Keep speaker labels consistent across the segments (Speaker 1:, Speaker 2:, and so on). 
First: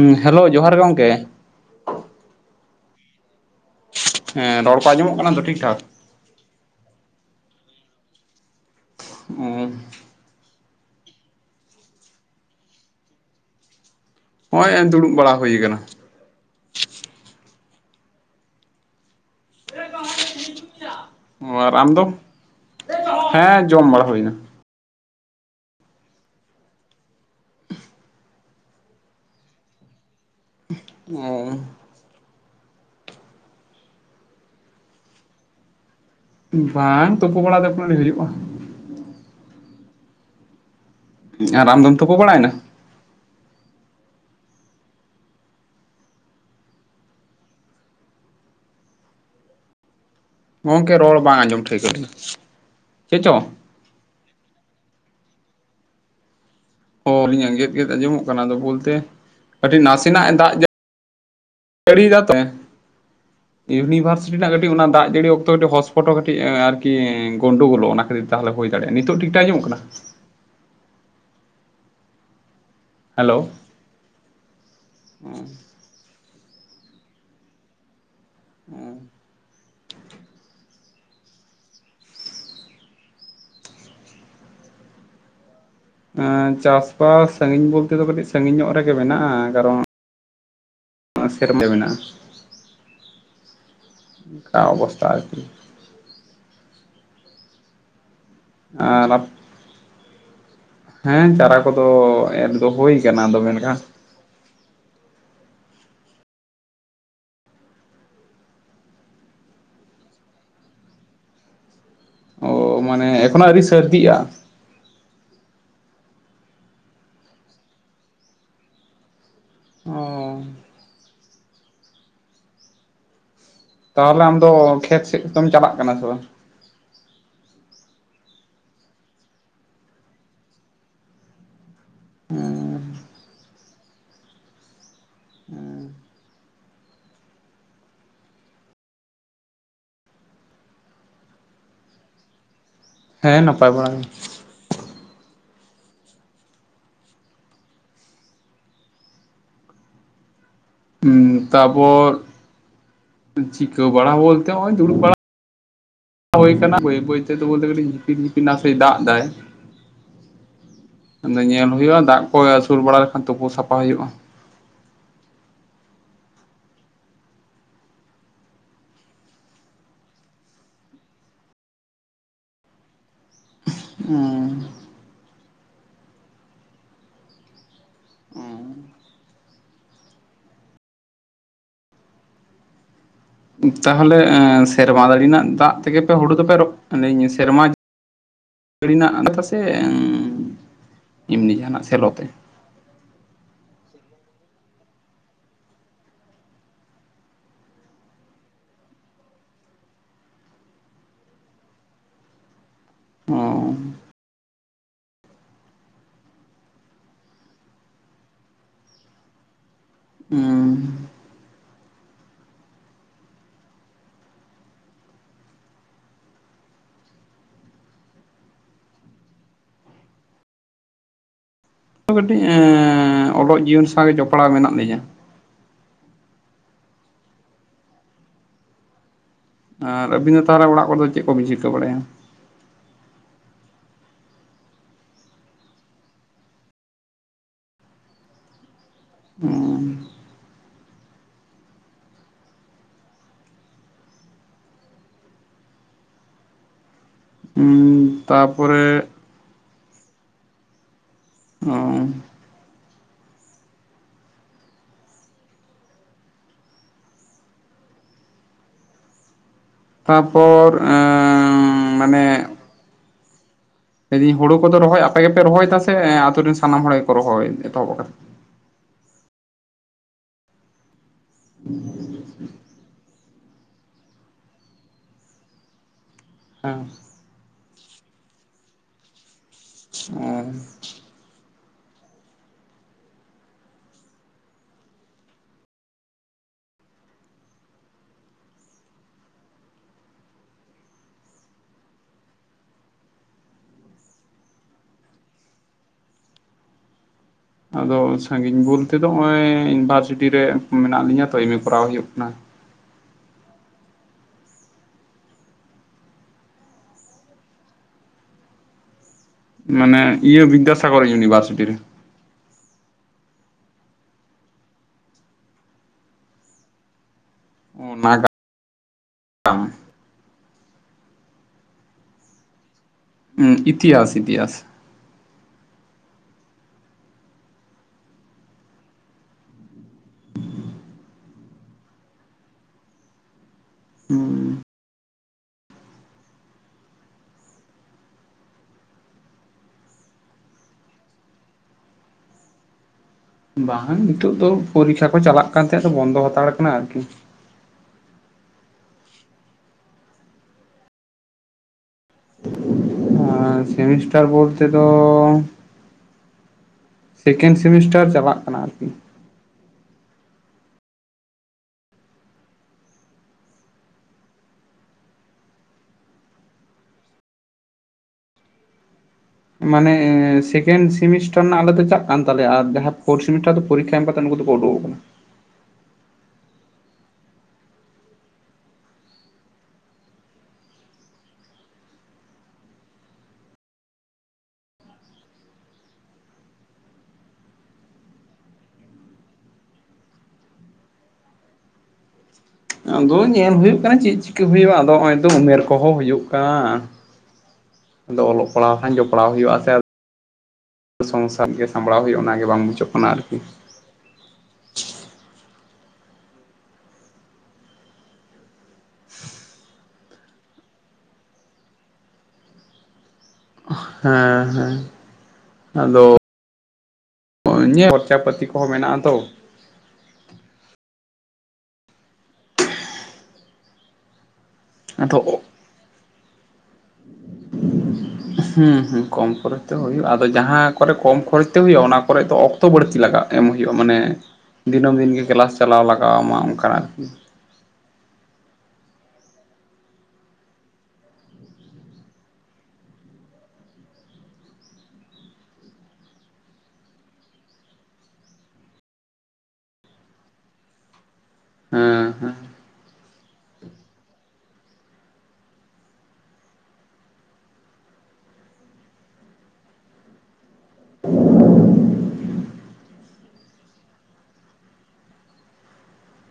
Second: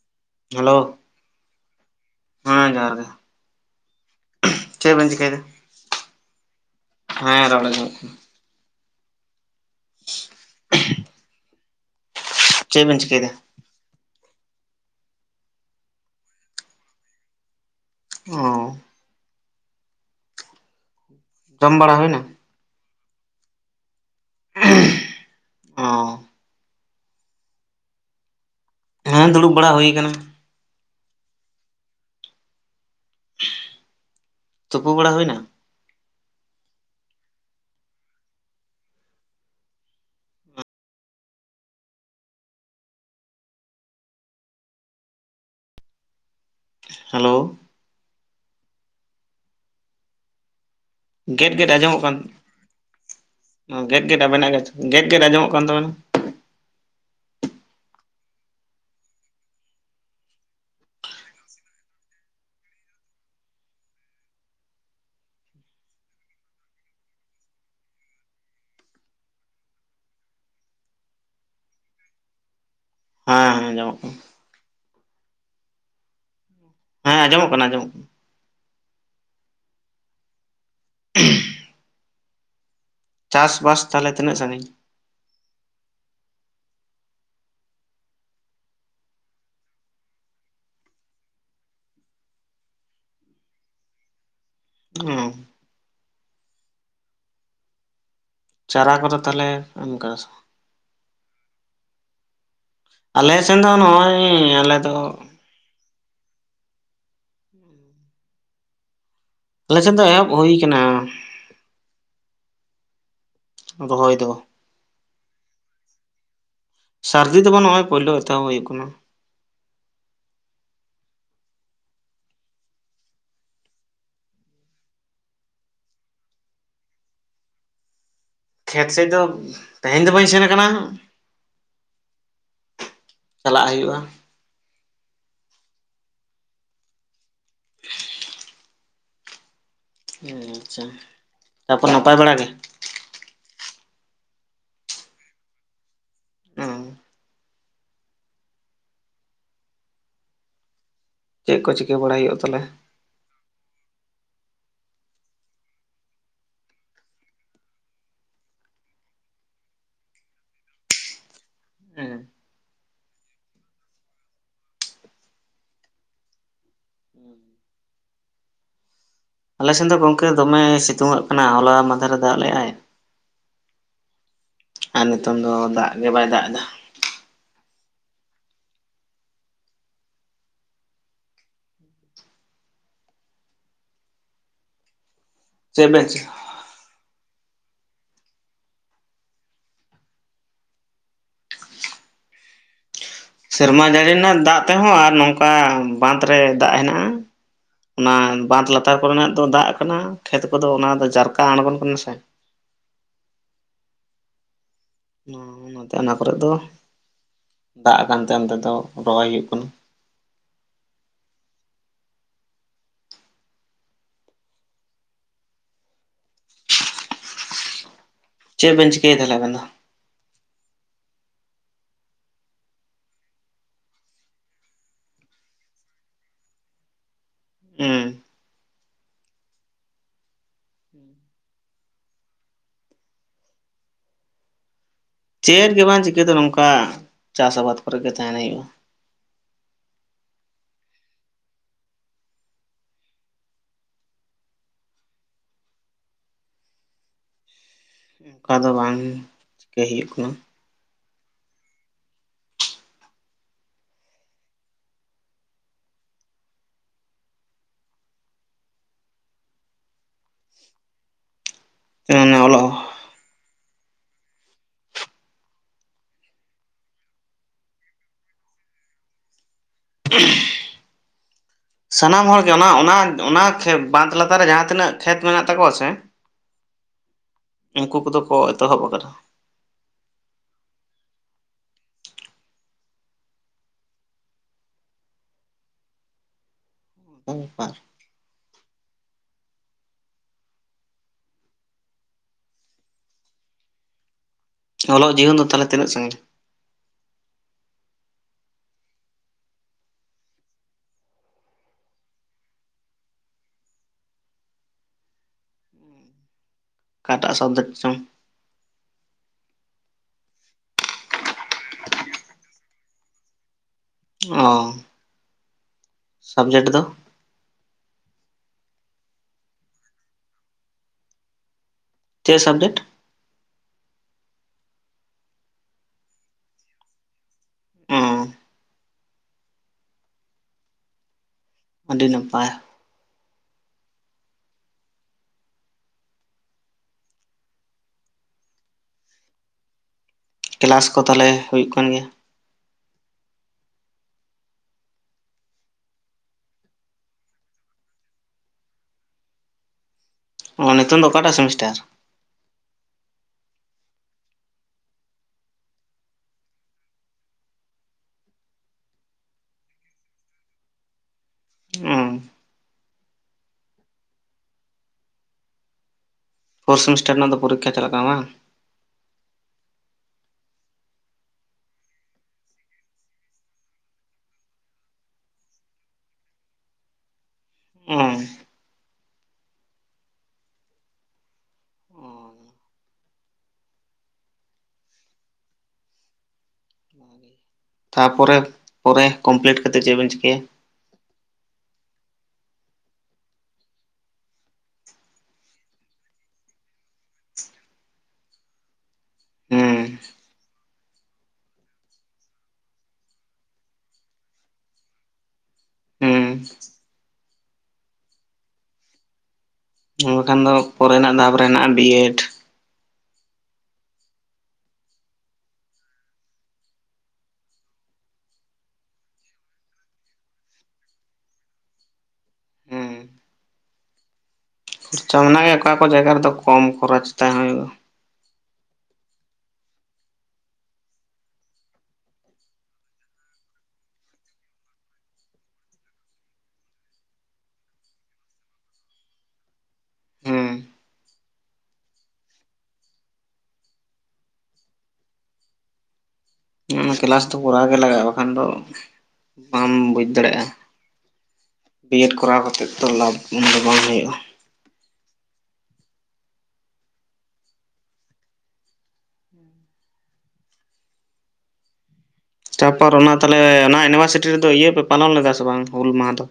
Speaker 1: ᱩᱸ ᱦᱮᱞᱳ ᱡᱚᱦᱟᱨ ᱜᱮ ᱜᱚᱝᱠᱮ
Speaker 2: ᱦᱮᱸ ᱡᱚᱦᱟᱨ ᱜᱮ
Speaker 1: ᱮᱸᱻ ᱨᱚᱲ ᱠᱚ
Speaker 2: ᱪᱮᱫ ᱵᱮᱱ
Speaker 1: ᱟᱸᱡᱚᱢᱚᱜ ᱠᱟᱱᱟ
Speaker 2: ᱪᱤᱠᱟᱹᱭᱮᱫᱟ
Speaker 1: ᱛᱚ ᱴᱷᱤᱠ ᱴᱷᱟᱠ
Speaker 2: ᱦᱮᱸ [unintelligible]
Speaker 1: [unintelligible]
Speaker 2: ᱪᱮᱜ ᱵᱤᱱ ᱪᱤᱠᱟᱹᱭ ᱫᱟ
Speaker 1: ᱦᱚᱸᱜ ᱚᱭ ᱮᱢ ᱫᱩᱲᱩᱵ ᱵᱟᱲᱟ ᱦᱳᱭ ᱠᱟᱱᱟ
Speaker 2: ᱚ
Speaker 1: ᱚ
Speaker 2: ᱡᱚᱢ
Speaker 1: ᱟᱨ ᱟᱢ
Speaker 2: ᱵᱟᱲᱟ
Speaker 1: ᱫᱚ
Speaker 2: ᱦᱩᱭᱱᱟ
Speaker 1: ᱦᱮᱸ ᱡᱚᱢ ᱵᱟᱲᱟ ᱦᱩᱭᱱᱟ
Speaker 2: ᱚ ᱦᱮᱸ ᱫᱩᱲᱩᱵ ᱵᱟᱲᱟ ᱦᱳᱭ ᱠᱟᱱᱟ
Speaker 1: [unintelligible]
Speaker 2: ᱛᱩᱯᱩ ᱵᱟᱲᱟ ᱦᱩᱭᱱᱟ
Speaker 1: ᱵᱟᱝ ᱛᱳᱯᱳ ᱵᱟᱲᱟ ᱫᱚ ᱮᱠᱷᱚᱱᱚ ᱟᱣᱨᱤ ᱦᱩᱭᱩᱜᱼᱟ ᱟᱨ ᱟᱢ ᱫᱚᱢ ᱛᱚᱯᱚ ᱵᱟᱲᱟᱭ ᱮᱱᱟ
Speaker 2: ᱦᱮᱞᱳ
Speaker 1: ᱜᱚᱢᱠᱮ ᱨᱚᱲ ᱵᱟᱝ
Speaker 2: ᱜᱮᱫ
Speaker 1: ᱟᱸᱡᱚᱢ
Speaker 2: ᱜᱮᱫ
Speaker 1: ᱴᱷᱤᱠᱟᱜ
Speaker 2: ᱟᱸᱡᱚᱢᱚᱜ ᱠᱟᱱ
Speaker 1: ᱪᱮᱫ ᱪᱚᱝ
Speaker 2: ᱜᱮᱫ ᱜᱮᱫ ᱟᱵᱤᱱᱟᱜ ᱜᱮ ᱜᱮᱫ ᱜᱮᱫ ᱟᱸᱡᱚᱢᱚᱜ ᱠᱟᱱ ᱛᱟᱵᱤᱱᱟ
Speaker 1: ᱚ ᱟᱹᱞᱤᱧᱟᱜ ᱜᱮᱫ ᱜᱮᱫ ᱟᱸᱡᱚᱢᱚᱜ ᱠᱟᱱᱟ ᱟᱫᱚ ᱵᱚᱞᱛᱮ ᱟᱹᱰᱤ ᱱᱟᱥᱮᱱᱟᱜ ᱮ ᱫᱟᱜ ᱡᱟᱯᱩᱫ ᱠᱟᱹᱲᱤ ᱫᱟᱯᱮ
Speaker 2: [inaudible]
Speaker 1: ᱤᱭᱩᱱᱤᱵᱷᱟᱨᱥᱤᱴᱤ ᱨᱮᱱᱟᱜ ᱠᱟᱹᱴᱤᱡ ᱚᱱᱟ ᱫᱟᱜ ᱡᱟᱹᱲᱤ ᱚᱠᱛᱚ ᱠᱟᱹᱴᱤᱡ ᱦᱚᱴᱥᱯᱚᱴ ᱦᱚᱸ ᱠᱟᱹᱴᱤᱡ ᱟᱨᱠᱤ ᱜᱚᱱᱰᱚ ᱜᱚᱞᱚᱜ ᱚᱱᱟ ᱠᱷᱟᱹᱛᱤᱨ ᱛᱮ ᱛᱟᱦᱮᱞᱮ ᱦᱩᱭ ᱫᱟᱲᱮᱭᱟᱜ ᱱᱤᱛᱚᱜ ᱴᱷᱤᱠ ᱴᱷᱟ ᱟᱡᱚᱢ ᱚᱜ ᱠᱟᱱᱟ
Speaker 2: ᱦᱮᱸ ᱦᱮᱸ ᱟᱡᱚᱢᱚᱜ ᱠᱟᱱᱟ
Speaker 1: ᱦᱮᱸ
Speaker 2: ᱦᱮᱸᱟᱡᱚᱢᱚᱜ ᱠᱟᱱᱟ ᱟᱸᱚᱢᱚᱜ ᱠᱟᱱᱟ
Speaker 1: ᱚᱸ
Speaker 2: [unintelligible] ᱪᱟᱥ ᱵᱟᱥ ᱛᱟᱦᱚᱞᱮ ᱛᱤᱱᱟᱹᱜ ᱥᱟᱺᱜᱤᱧ
Speaker 1: ᱪᱟᱥ ᱵᱟᱥ ᱥᱟᱺᱜᱤᱧ ᱵᱚᱞᱛᱮ ᱫᱚ ᱠᱟᱹᱴᱤᱡ ᱥᱟᱺᱜᱤᱧ ᱧᱚᱜ ᱨᱮᱜᱮ ᱢᱮᱱᱟᱜᱼᱟ ᱠᱟᱨᱚᱱ ᱥᱮᱨᱛᱮ ᱢᱮᱱᱟᱜᱼᱟ ᱚᱝᱠᱟ ᱚᱵᱚᱥᱛᱟ
Speaker 2: ᱚ
Speaker 1: ᱟᱨᱠᱤ
Speaker 2: ᱪᱟᱨᱟ
Speaker 1: ᱟᱨ
Speaker 2: ᱠᱚᱫᱚ ᱛᱟᱦᱮᱞᱮ ᱮᱢ ᱠᱟᱫᱟ ᱥᱮ ᱠᱟᱝ
Speaker 1: ᱦᱮᱸ ᱪᱟᱨᱟ ᱠᱚᱫᱚ ᱮᱨ ᱫᱚ ᱦᱩᱭ ᱠᱟᱱᱟ ᱟᱫᱚ
Speaker 2: ᱟᱞᱮᱥᱮᱱ ᱫᱚ
Speaker 1: ᱢᱮᱱᱠᱷᱟᱱ
Speaker 2: ᱱᱚᱜᱼᱚᱭ ᱟᱞᱮ ᱫᱚ ᱟᱞᱮ ᱥᱮᱫ ᱫᱚ ᱮᱦᱚᱵ ᱦᱩᱭ ᱟᱠᱟᱱᱟ
Speaker 1: ᱚ ᱢᱟᱱᱮ ᱮᱠᱷᱚᱱᱚ ᱟᱹᱣᱨᱤ ᱥᱟᱨᱫᱤᱜᱼᱟ
Speaker 2: ᱨᱚᱦᱚᱭ ᱫᱚ ᱥᱟᱹᱨᱫᱤ ᱫᱚ ᱱᱚᱜᱼᱚᱭ ᱯᱩᱭᱞᱩ ᱮᱛ ᱦᱚᱵ ᱦᱩᱭᱩᱜ ᱠᱟᱱᱟ
Speaker 1: ᱚᱸ ᱛᱟᱦᱚᱞᱮ ᱟᱢ ᱫᱚ ᱠᱷᱮᱛ ᱥᱮᱫ ᱠᱚ ᱫᱚᱢ ᱪᱟᱞᱟᱜ ᱠᱟᱱᱟ ᱥᱮ ᱵᱟᱝ
Speaker 2: ᱠᱷᱮᱛ ᱥᱮᱫ ᱫᱚ ᱛᱮᱦᱮᱧ ᱫᱚ ᱵᱟᱹᱧ ᱥᱮᱱ ᱟᱠᱟᱱᱟ
Speaker 1: ᱦᱮᱸ
Speaker 2: ᱪᱟᱞᱟᱜ ᱦᱩᱭᱩᱜᱼᱟ
Speaker 1: ᱦᱮᱸ
Speaker 2: ᱟᱪ ᱪᱷᱟ ᱛᱟᱯᱚᱨ ᱱᱟᱯᱟᱭ ᱵᱟᱲᱟ ᱜᱮ
Speaker 1: ᱦᱮᱸ ᱱᱟᱯᱟᱭ ᱵᱟᱲᱟ ᱜᱮ
Speaker 2: ᱪᱮᱫ ᱠᱚ ᱪᱤᱠᱟᱹ
Speaker 1: ᱛᱟᱨᱯᱚᱨ
Speaker 2: ᱵᱟᱲᱟᱭ ᱦᱩᱭᱩᱜᱼᱟ ᱛᱟᱦᱚᱞᱮ
Speaker 1: ᱪᱤᱠᱟᱹ ᱵᱟᱲᱟ ᱵᱚᱞᱛᱮ ᱱᱚᱜ ᱚᱭ ᱫᱩᱲᱩᱵ ᱵᱟᱲᱟ ᱦᱩᱭ ᱠᱟᱱᱟ ᱵᱟᱹᱭ ᱵᱟᱹᱭ ᱠᱟᱹᱴᱤᱡ ᱡᱤᱯᱤᱨ ᱡᱤᱯᱤᱨ ᱱᱟᱥᱮ ᱫᱟᱜ ᱮᱫᱟᱭ ᱟᱫᱚ ᱧᱮᱞ ᱦᱩᱭᱩᱜᱼᱟ ᱫᱟᱜ ᱠᱚ ᱟᱹᱥᱩᱨ ᱵᱟᱲᱟ ᱞᱮᱠᱷᱟᱱ ᱛᱩᱯᱩ ᱥᱟᱯᱷᱟ ᱦᱩᱭᱩᱜᱼᱟ
Speaker 2: ᱟᱞᱮ ᱥᱮᱫ ᱫᱚ ᱜᱚᱢᱠᱮ ᱫᱚᱢᱮ ᱥᱤᱛᱩᱝᱜ ᱠᱟᱱᱟ ᱦᱚᱞᱟ ᱢᱟᱫᱷᱮᱨ ᱨᱮ ᱫᱟᱜ ᱞᱮᱫᱟᱭ
Speaker 1: ᱦᱸ
Speaker 2: ᱟᱨ ᱱᱤᱛᱚᱝ ᱫᱚ ᱫᱟᱜ ᱜᱮ ᱵᱟᱭ ᱫᱟᱜ ᱮᱫᱟ
Speaker 1: [inaudible] ᱛᱟᱦᱮᱞᱮ ᱥᱮᱨᱢᱟ ᱡᱟᱹᱲᱤ ᱨᱮᱱᱟᱜ ᱫᱟᱜ
Speaker 2: ᱪᱮᱫ
Speaker 1: ᱛᱮᱜᱮ
Speaker 2: ᱵᱮᱱ
Speaker 1: ᱯᱮ
Speaker 2: ᱪᱤᱠᱟᱹ
Speaker 1: ᱦᱩᱲᱩ ᱫᱚᱯᱮ ᱨᱚᱜᱧ ᱥᱮᱨᱢᱟ ᱢᱤᱱᱤ ᱨᱮᱱᱟᱜ ᱟᱮᱛ ᱥᱮ ᱮᱢᱱᱤ ᱡᱟᱦᱟᱱᱟᱜ ᱥᱮᱞᱚ ᱛᱮ
Speaker 2: ᱥᱮᱨᱢᱟ ᱡᱟᱹᱲᱤ ᱨᱮᱱᱟᱜ ᱫᱟᱜ ᱛᱮᱦᱚᱸ ᱟᱨ ᱱᱚᱝᱠᱟ ᱵᱟᱸᱫ ᱨᱮ ᱫᱟᱜ ᱦᱮᱱᱟᱜᱼᱟ ᱚᱱᱟ ᱵᱟᱸᱫᱽ ᱞᱟᱛᱟᱨ ᱠᱚᱨᱮᱱᱟᱜ ᱫᱚ ᱫᱟᱜ ᱠᱟᱱᱟ ᱠᱷᱮᱛ ᱠᱚᱫᱚ ᱚᱱᱟ ᱫᱚ ᱡᱟᱨᱠᱟ ᱟᱬᱜᱚᱱ ᱠᱟᱱᱟ
Speaker 1: ᱚᱸᱻ
Speaker 2: ᱚᱱᱟ ᱠᱚᱨᱮ ᱫᱚ ᱫᱟᱜ ᱟᱠᱟᱱᱛᱮ ᱚᱱᱛᱮ ᱫᱚ ᱨᱚᱦᱚᱭ ᱦᱩᱭᱩᱜ ᱠᱟᱱᱟ
Speaker 1: ᱦᱩᱸ
Speaker 2: ᱪᱮᱫ ᱵᱤᱱ ᱪᱤᱠᱟᱭᱟ ᱛᱟᱦᱮᱞᱮ ᱟᱹᱵᱤᱱ ᱫᱚ
Speaker 1: ᱠᱟᱹᱴᱤᱡ ᱚᱞᱚᱜ ᱡᱤᱭᱚᱱ ᱥᱟᱶᱜᱮ ᱡᱚᱯᱲᱟᱣ ᱢᱮᱱᱟᱜ ᱞᱤᱧᱟᱹ
Speaker 2: ᱦᱩᱸ
Speaker 1: ᱟᱨ ᱟᱹᱵᱤᱱ ᱫᱚ ᱛᱟᱦᱚᱞᱮ ᱚᱲᱟᱜ ᱠᱚᱫᱚ ᱪᱮᱫ ᱠᱚᱵᱤᱱ ᱪᱤᱠᱟᱹ ᱵᱟᱲᱟᱭᱟ
Speaker 2: ᱪᱮᱫ ᱜᱮ ᱵᱟᱝ ᱪᱤᱠᱟᱹ ᱫᱚ ᱱᱚᱝᱠᱟ ᱪᱟᱥ ᱟᱵᱟᱫᱽ ᱠᱚᱨᱮ ᱜᱮ ᱛᱟᱦᱮᱱ ᱦᱩᱭᱩᱜ-ᱟ
Speaker 1: ᱦᱩᱸ ᱩᱸ
Speaker 2: ᱚᱱᱠᱟ ᱫᱚ ᱵᱟᱝ
Speaker 1: ᱛᱟᱯᱚᱨᱮ
Speaker 2: ᱪᱤᱠᱟᱹᱭ ᱦᱩᱭᱩᱜ ᱠᱟᱱᱟ
Speaker 1: ᱚ ᱛᱟᱯᱚᱨ ᱮᱻᱻ ᱢᱟᱱᱮ
Speaker 2: ᱚᱱᱮ ᱚᱞᱚᱜ
Speaker 1: ᱞᱟᱹᱭᱫᱟᱹᱧ ᱦᱩᱲᱩ ᱠᱚᱫᱚ ᱨᱚᱦᱚᱭ ᱟᱯᱮ ᱜᱮᱯᱮ ᱨᱚᱦᱚᱭᱮᱫᱟ ᱥᱮ ᱟᱛᱩ ᱨᱮᱱ ᱥᱟᱱᱟᱢ ᱦᱚᱲ ᱜᱮᱠᱚ ᱨᱚᱦᱚᱭ ᱮᱛᱚᱦᱚᱵ ᱠᱟ
Speaker 2: ᱦᱮᱸ ᱥᱟᱱᱟᱢ ᱦᱚᱲ ᱜᱮ ᱚᱱᱟ ᱚᱱᱟ ᱚᱱᱟ ᱵᱟᱸᱫᱽ ᱞᱟᱛᱟᱨ ᱨᱮ ᱡᱟᱦᱟᱸ ᱛᱤᱱᱟᱹᱜ ᱠᱷᱮᱛ ᱢᱮᱱᱟᱜ ᱛᱟᱠᱚᱣᱟ ᱥᱮ
Speaker 1: ᱦᱮᱸ
Speaker 2: ᱩᱱᱠᱩ ᱠᱚᱫᱚ ᱠᱚ ᱮᱛᱚᱦᱚᱵ ᱟᱠᱟᱫᱟ
Speaker 1: ᱚᱸ
Speaker 2: ᱵᱟᱨ ᱚᱞᱚᱜ ᱡᱤᱭᱚᱱ ᱫᱚ ᱛᱟᱞᱦᱮ ᱛᱤᱱᱟᱹᱜ ᱥᱟᱺᱜᱤᱟ
Speaker 1: ᱟᱫᱚ ᱥᱟᱺᱜᱤᱧ ᱵᱚᱞ ᱛᱮᱫᱚ ᱱᱚᱜᱼᱚᱭ ᱤᱭᱩᱱᱤᱵᱷᱟᱨᱥᱤᱴᱤ ᱨᱮ ᱢᱮᱱᱟᱜ ᱞᱤᱧᱟᱹ ᱛᱚ ᱮᱢ ᱮ ᱠᱚᱨᱟᱣ ᱦᱩᱭᱩᱜ ᱠᱟᱱᱟ
Speaker 2: ᱠᱟᱴᱟᱜ ᱥᱚᱵᱡ ᱪᱚᱝ
Speaker 1: ᱢᱟᱱᱮ ᱤᱭᱟᱹ ᱵᱤᱫᱟᱹᱥᱟᱜᱚᱨ ᱤᱭᱩᱱᱤᱵᱷᱟᱨᱥᱤᱴᱤ ᱨᱮ
Speaker 2: ᱚ ᱥᱟᱵᱽᱡᱮᱠᱴ ᱫᱚ
Speaker 1: ᱚᱱᱟ
Speaker 2: ᱪᱮᱫ ᱥᱟᱵᱽᱡᱮᱴ
Speaker 1: ᱦᱩᱸ ᱤᱛᱤᱦᱟᱥ ᱤᱛᱤᱦᱟᱥ
Speaker 2: ᱚ ᱟᱹᱰᱤ ᱱᱟᱯᱟᱭ
Speaker 1: ᱦᱩᱸ
Speaker 2: ᱠᱮᱞᱟᱥ ᱠᱚ ᱛᱟᱞᱚᱞᱮ ᱦᱩᱭᱩᱜ ᱠᱟᱱ ᱜᱮᱭᱟ
Speaker 1: ᱵᱟᱝ ᱱᱤᱛᱚᱜ ᱫᱚ ᱯᱚᱨᱤᱠᱷᱟ ᱠᱚ ᱪᱟᱞᱟᱜ ᱠᱟᱱ ᱛᱟᱦᱮᱸ ᱵᱚᱱᱫᱚ ᱦᱟᱛᱟᱲ ᱠᱟᱱᱟ ᱟᱨᱠᱤ
Speaker 2: ᱚ ᱱᱤᱛᱚᱝ ᱫᱚ ᱚᱠᱟᱴᱟᱜ ᱥᱮᱢᱤᱥᱴᱟᱨ
Speaker 1: ᱥᱮᱢᱤᱥᱴᱟᱨ ᱵᱚᱞᱛᱮ ᱫᱚ ᱥᱮᱠᱮᱱᱰ ᱥᱮᱢᱤᱥᱴᱟᱨ ᱪᱟᱵᱟᱜ ᱠᱟᱱᱟ ᱟᱨᱠᱤ
Speaker 2: ᱚ ᱯᱷᱳᱨ ᱥᱮᱢᱤᱥᱴᱟᱨ ᱨᱮᱱᱟᱜ ᱫᱚ ᱯᱚᱨᱤᱠᱠᱷᱟ ᱪᱟᱞᱟᱜ ᱠᱟᱱᱟ ᱵᱟᱝ
Speaker 1: ᱢᱟᱱᱮ ᱥᱮᱠᱮᱱᱰ ᱥᱮᱢᱤᱥᱴᱟᱨ ᱨᱮᱱᱟᱜ ᱟᱞᱮ ᱫᱚ ᱪᱟᱜ ᱠᱟᱱ ᱛᱟᱞᱮᱭᱟ ᱟᱨ ᱡᱟᱦᱟᱸ ᱯᱷᱳᱨᱰ ᱥᱮᱢᱤᱥᱴᱟᱨ ᱫᱚ ᱯᱚᱨᱤᱠᱠᱷᱟ ᱮᱢ ᱠᱟ ᱛᱚ ᱱᱩᱠᱩ ᱠᱚᱫᱚ ᱠᱚ ᱳᱰᱳᱜ‌ ᱠᱟᱱᱟ
Speaker 2: ᱚ ᱚ ᱛᱟᱯᱚᱨᱮ ᱯᱚᱨᱮ ᱠᱚᱢᱯᱞᱤᱴ ᱠᱟᱛᱮᱫ ᱪᱮᱫ ᱵᱮᱱ ᱪᱤᱠᱟᱹᱭᱟ
Speaker 1: ᱟᱫᱚ ᱧᱮᱞ ᱦᱩᱭᱩᱜ ᱠᱟᱱᱟ ᱪᱮᱫ ᱪᱤᱠᱟᱹ ᱦᱩᱭᱩᱜ-ᱟ ᱟᱫᱚ ᱱᱚᱜ-ᱚᱭ ᱛᱚ ᱩᱢᱮᱨ ᱠᱚᱦᱚᱸ ᱦᱩᱭᱩᱜ ᱠᱟᱱᱟ ᱟᱫᱚ ᱚᱞᱚᱜ ᱯᱟᱲᱦᱟᱣ ᱠᱷᱟᱱ ᱡᱚᱯᱲᱟᱣ ᱦᱩᱭᱩᱜ-ᱟ ᱥᱮ
Speaker 2: ᱦᱩᱸ
Speaker 1: ᱥᱚᱝᱥᱟᱨ ᱜᱮ ᱥᱟᱢᱵᱲᱟᱣ ᱦᱩᱭᱩᱜ-ᱟ ᱚᱱᱟᱜ ᱜᱮ ᱵᱟᱝ ᱵᱩᱡᱷᱟᱹᱜ ᱠᱟᱱᱟ ᱟᱨᱠᱤ
Speaker 2: ᱦᱩᱸ ᱢᱮᱱ ᱵᱟᱠᱷᱟᱱ ᱫᱚ ᱯᱚᱨᱮᱱᱟᱜ ᱫᱷᱟᱯ ᱨᱮ ᱦᱮᱱᱟᱜᱼᱴ-ᱟ ᱵᱤᱭᱮᱰ
Speaker 1: ᱦᱮᱸ ᱦᱮᱸ ᱟᱫᱚ ᱤᱭᱟᱹ ᱠᱷᱚᱨᱪᱟ ᱯᱟᱹᱛᱤ ᱠᱚᱦᱚᱸ ᱢᱮᱱᱟᱜ-ᱟ ᱟᱛᱚ
Speaker 2: ᱦᱩᱸ ᱠᱷᱚᱨᱪᱟ
Speaker 1: ᱟᱫᱚ
Speaker 2: ᱢᱮᱱᱟᱜ ᱜᱮ ᱚᱠᱟ ᱠᱚ ᱡᱟᱭᱜᱟ ᱨᱮᱫᱚ ᱠᱚᱢ ᱠᱷᱚᱨᱚᱪ ᱛᱮᱦᱚᱸ ᱦᱩᱭᱩᱜ-ᱟ
Speaker 1: ᱠᱚᱢ ᱠᱷᱚᱨᱚᱪ ᱛᱮ ᱦᱩᱭᱩᱜ-ᱟ ᱟᱫᱚ ᱡᱟᱦᱟᱸ ᱠᱚᱨᱮ ᱠᱚᱢ ᱠᱷᱚᱨᱚᱪ ᱛᱮ ᱦᱩᱭᱩᱜ-ᱟ ᱚᱱᱟ ᱠᱚᱨᱮ ᱫᱚ ᱚᱠᱛᱚ ᱚᱠᱛᱚ ᱵᱟᱹᱲᱛᱤ ᱞᱟᱜᱟᱜ ᱮᱢ ᱦᱩᱭᱩᱜ-ᱟ ᱢᱟᱱᱮ ᱫᱤᱱᱟᱹᱢ ᱫᱤᱱᱜᱮ ᱠᱮᱞᱟᱥ ᱪᱟᱞᱟᱣ ᱞᱟᱜᱟᱣ ᱟᱢᱟ ᱚᱱᱠᱟᱱᱟᱜ ᱟᱨᱠᱤ
Speaker 2: ᱦᱩᱸ ᱠᱮᱞᱟᱥ ᱫᱚ ᱠᱚᱨᱟ ᱜᱮ ᱞᱟᱜᱟᱜ-ᱟ ᱵᱟᱠᱷᱟᱱ ᱫᱚ ᱵᱟᱢ ᱵᱩᱡ ᱫᱟᱲᱮᱭᱟᱜ-ᱟ ᱵᱤᱭᱮᱰ
Speaker 1: ᱦᱮᱸ ᱦᱮᱸ
Speaker 2: ᱠᱚᱨᱟᱣ ᱠᱟᱛᱮ ᱫᱚ ᱞᱟᱵᱷ ᱫᱚ ᱵᱟᱝ ᱦᱩᱭᱩᱜ-ᱟ ᱛᱟᱯᱚᱨ ᱚᱱᱟ ᱛᱟᱦᱚᱞᱮ ᱚᱱᱟ ᱤᱭᱩᱱᱤᱵᱷᱟᱨᱥᱤᱴᱤ ᱨᱮᱫᱚ ᱤᱭᱟᱹ ᱯᱮ ᱯᱟᱞᱚᱱ ᱞᱮᱫᱟ ᱥᱮ ᱵᱟᱝ ᱦᱩᱞ ᱢᱟᱦᱟ ᱫᱚ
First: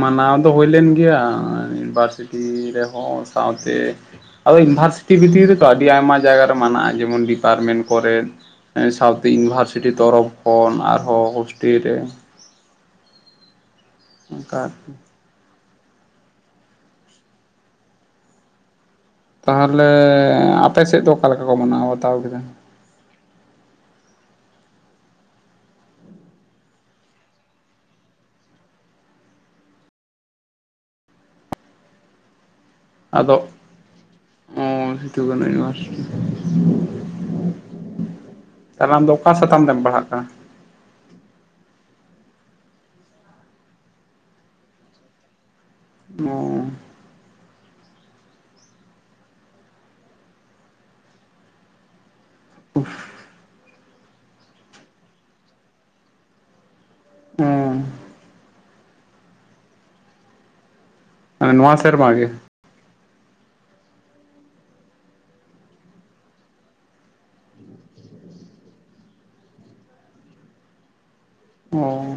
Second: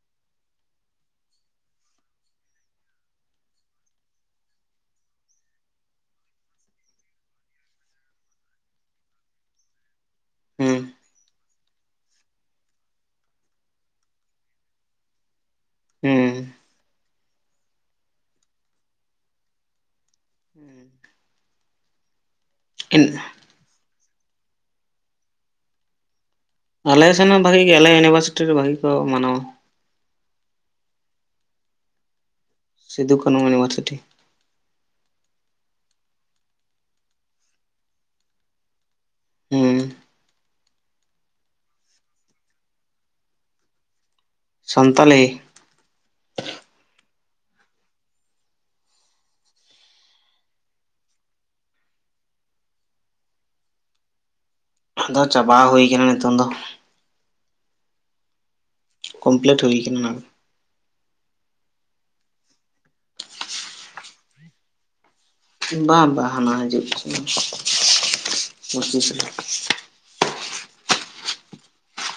Speaker 1: ᱢᱟᱱᱟᱣ ᱫᱚ ᱦᱩᱭ ᱞᱮᱱ ᱜᱮᱭᱟ ᱤᱭᱩᱱᱤᱵᱷᱟᱨᱥᱤᱴᱤ ᱨᱮᱦᱚᱸ ᱥᱟᱶᱛᱮ ᱟᱫᱚ ᱤᱭᱩᱱᱤᱵᱷᱟᱨᱥᱤᱴᱤ ᱵᱷᱤᱛᱨᱤ ᱨᱮ ᱛᱚ ᱟᱹᱰᱤ ᱟᱭᱢᱟ ᱡᱟᱭᱜᱟ ᱨᱮ ᱢᱟᱱᱟᱜ-ᱟ ᱡᱮᱢᱚᱱ ᱰᱤᱯᱟᱨᱢᱮᱱᱴ ᱠᱚᱨᱮ ᱥᱟᱶᱛᱮ ᱤᱭᱩᱱᱤᱵᱷᱟᱨᱥᱤᱴᱤ ᱛᱚᱨᱚᱯᱷ ᱠᱷᱚᱱ
Speaker 2: ᱦᱩᱸ
Speaker 1: ᱟᱨᱦᱚᱸ ᱦᱳᱥᱴᱮᱞ ᱨᱮ ᱚᱱᱠᱟ ᱟᱨᱠᱤ
Speaker 2: ᱦᱮᱸ
Speaker 1: ᱛᱟᱦᱚᱞᱮ ᱟᱯᱮ ᱥᱮᱫ ᱫᱚ ᱚᱠᱟᱞᱮᱠᱟ ᱠᱚ ᱢᱟᱱᱟᱣᱟ ᱵᱟᱛᱟᱣ ᱠᱮᱫᱟ
Speaker 2: [unintelligible] ᱟᱞᱮ ᱥᱮᱱ ᱦᱚᱸ ᱵᱷᱟᱜᱤ ᱜᱮ ᱟᱞᱮ ᱤᱭᱩᱱᱤᱵᱷᱟᱨᱥᱤᱴᱤ ᱨᱮ ᱵᱷᱟᱜᱤ ᱠᱚ ᱢᱟᱱᱟᱣᱟ᱾ ᱥᱤᱫᱩ ᱠᱟᱹᱱᱩ
Speaker 1: ᱟᱫᱚ
Speaker 2: ᱤᱭᱩᱱᱤᱵᱷᱟᱨᱥᱤᱴᱤ
Speaker 1: ᱚ ᱥᱤᱫᱩ ᱠᱟ. ᱱᱩ ᱤᱭᱩᱱᱤᱵᱷᱟᱨᱥᱤᱴᱤ ᱛᱟᱦᱚᱞᱮ ᱟᱢ ᱫᱚ ᱚᱠᱟ ᱥᱟᱛᱟᱢ
Speaker 2: ᱦᱩᱸ
Speaker 1: ᱛᱮᱢ ᱯᱟᱲᱦᱟᱜ ᱠᱟᱱᱟ?
Speaker 2: ᱥᱟᱱᱛᱟᱞᱤ
Speaker 1: ᱚ [inaudible]
Speaker 2: ᱟᱫᱚ ᱪᱟᱵᱟ ᱦᱩᱭ ᱠᱟᱱᱟ ᱱᱤᱛᱚᱝ ᱫᱚ
Speaker 1: ᱦᱮᱸ
Speaker 2: ᱠᱚᱢᱯᱞᱤᱴ ᱦᱩᱭ ᱠᱟᱱᱟ ᱱᱟᱝ
Speaker 1: ᱱᱱᱚᱣᱟ ᱥᱮᱨᱢᱟ ᱜᱮ
Speaker 2: ᱵᱟᱝ ᱵᱟᱝ ᱦᱟᱱᱟ ᱦᱤᱡᱩᱜ ᱠᱟᱱᱟ ᱯᱚᱸᱪᱤᱥ ᱨᱮ
Speaker 1: ᱚ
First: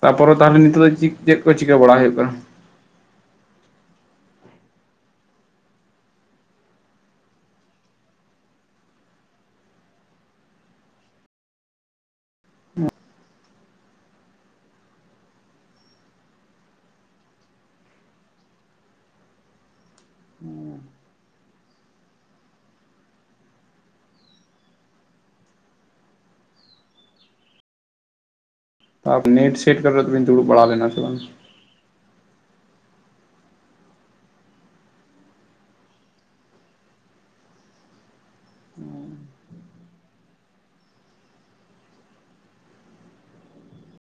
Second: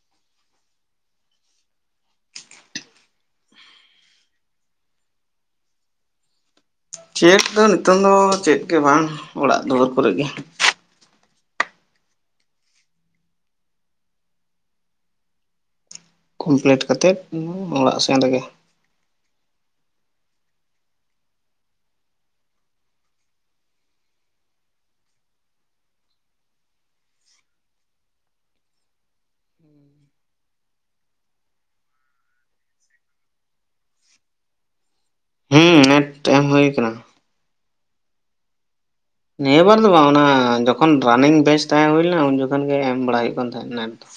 Speaker 1: ᱛᱟᱯᱚᱨᱮ ᱛᱟᱦᱚᱞᱮ ᱱᱤᱛᱚᱜ ᱫᱚ ᱪᱮᱫ ᱠᱚ ᱪᱤᱠᱟᱹ ᱵᱟᱲᱟ ᱦᱩᱭᱩᱜ ᱠᱟᱱᱟ?
Speaker 2: ᱪᱮᱫ ᱫᱚ ᱱᱤᱛᱚᱝ ᱫᱚ ᱪᱮᱫ ᱜᱮ ᱵᱟᱝ ᱚᱲᱟᱜ ᱫᱩᱣᱟᱹᱨ ᱠᱚᱨᱮ ᱜᱮ᱾
Speaker 1: [inaudible]
Speaker 2: ᱠᱚᱢᱯᱞᱤᱴ ᱠᱟᱛᱮᱫ ᱚᱲᱟᱜ ᱥᱮᱱ ᱨᱮᱜᱮ
Speaker 1: ᱛᱟᱨ ᱯᱚᱨ ᱱᱮᱴ ᱥᱮᱴ ᱠᱚᱨᱮ ᱫᱚᱵᱤᱱ ᱫᱩᱲᱩᱵ ᱵᱟᱲᱟ ᱞᱮᱱᱟ ᱥᱮ ᱵᱟᱝ?
Speaker 2: ᱦᱮᱸ ᱱᱮᱴ ᱮᱢ ᱦᱩᱭ ᱠᱟᱱᱟ᱾ ᱱᱤᱭᱟᱹ ᱵᱟᱨ ᱫᱚ ᱵᱟᱝ ᱚᱱᱟ ᱡᱚᱠᱷᱚᱱ ᱨᱟᱱᱤᱝ ᱵᱮᱪ ᱛᱟᱦᱮᱸ ᱦᱩᱭ ᱞᱮᱱᱟ ᱩᱱ ᱡᱚᱠᱷᱚᱱ ᱜᱮ ᱮᱢ ᱵᱟᱲᱟ ᱦᱩᱭᱩᱜ ᱠᱟᱱ ᱛᱟᱦᱮᱸᱜ᱾ [unintelligible]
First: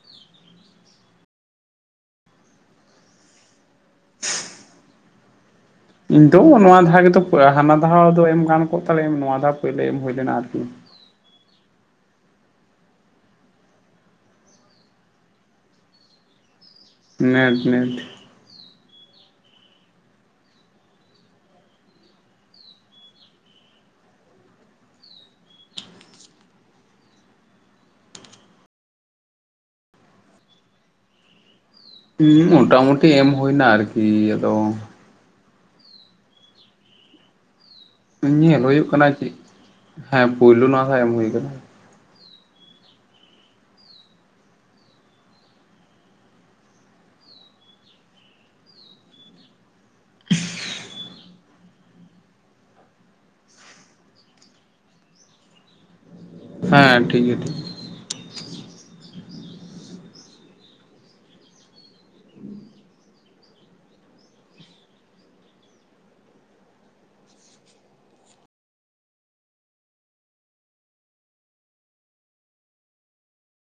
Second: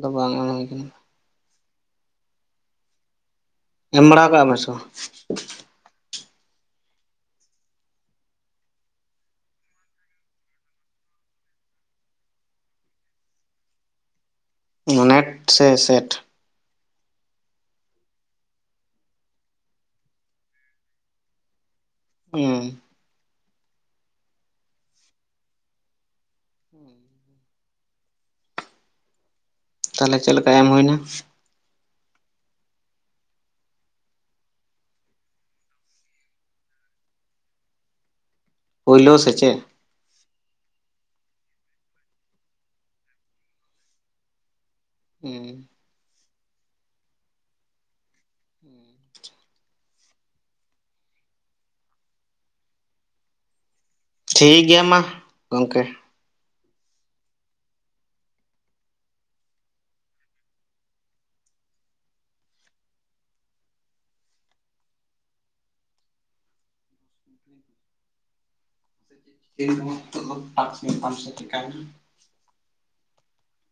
Speaker 2: ᱫᱚ ᱵᱟᱝ ᱚᱞ ᱦᱩᱭ ᱠᱟᱱᱟ ᱮᱢ ᱵᱟᱲᱟ ᱠᱟᱜ ᱵᱤᱱ ᱥᱮ ᱵᱟᱝ?
Speaker 1: ᱤᱧ ᱫᱚ ᱱᱚᱣᱟ ᱫᱷᱟᱣ ᱜᱮᱫᱚ ᱦᱟᱱᱟ ᱫᱷᱟ ᱫᱚ ᱮᱢ ᱜᱟᱱ ᱠᱚᱜ ᱛᱟᱞᱮ ᱱᱚᱣᱟ ᱫᱷᱟᱣ ᱯᱳᱭᱞᱳ ᱮᱢ ᱦᱩᱭ ᱞᱮᱱᱟ ᱟᱨᱠᱤ
Speaker 2: ᱱᱮᱴ ᱥᱮ ᱥᱮᱴ?
Speaker 1: ᱱᱮᱴ ᱱᱮᱴ
Speaker 2: ᱦᱩᱸ ᱦᱩᱸ ᱛᱟᱦᱚᱞᱮ ᱪᱮᱫ ᱞᱮᱠᱟ ᱮᱢ ᱦᱩᱭᱱᱟ?
Speaker 1: ᱦᱩᱸ ᱢᱚᱴᱟ ᱢᱩᱴᱤ ᱮᱢ ᱦᱩᱭᱱᱟ ᱟᱨᱠᱤ ᱟᱫᱚ ᱧᱮᱞ ᱦᱩᱭᱩᱜ ᱠᱟᱱᱟ
Speaker 2: ᱯᱳᱭᱞᱳ ᱥᱮ
Speaker 1: ᱪᱮᱫ ᱦᱮᱸ ᱯᱩᱭᱞᱩ ᱱᱚᱣᱟ ᱫᱚ ᱮᱢ ᱦᱩᱭ ᱠᱟᱱᱟ᱾
Speaker 2: ᱦᱮᱸ [unintelligible] ᱴᱷᱤᱠ ᱜᱮᱭᱟ ᱢᱟ ᱜᱚᱢᱠᱮ
Speaker 1: ᱦᱮᱸ ᱴᱷᱤᱠ ᱜᱮᱭᱟ ᱴᱷᱤᱠ
Speaker 2: ᱞᱟ. ᱭ ᱫᱤᱧ ᱟᱢᱟᱜ ᱴᱟᱠᱥ ᱧᱮᱞ ᱛᱟᱢ ᱥᱮ ᱪᱤᱠᱟ. ᱭᱮᱱᱟ?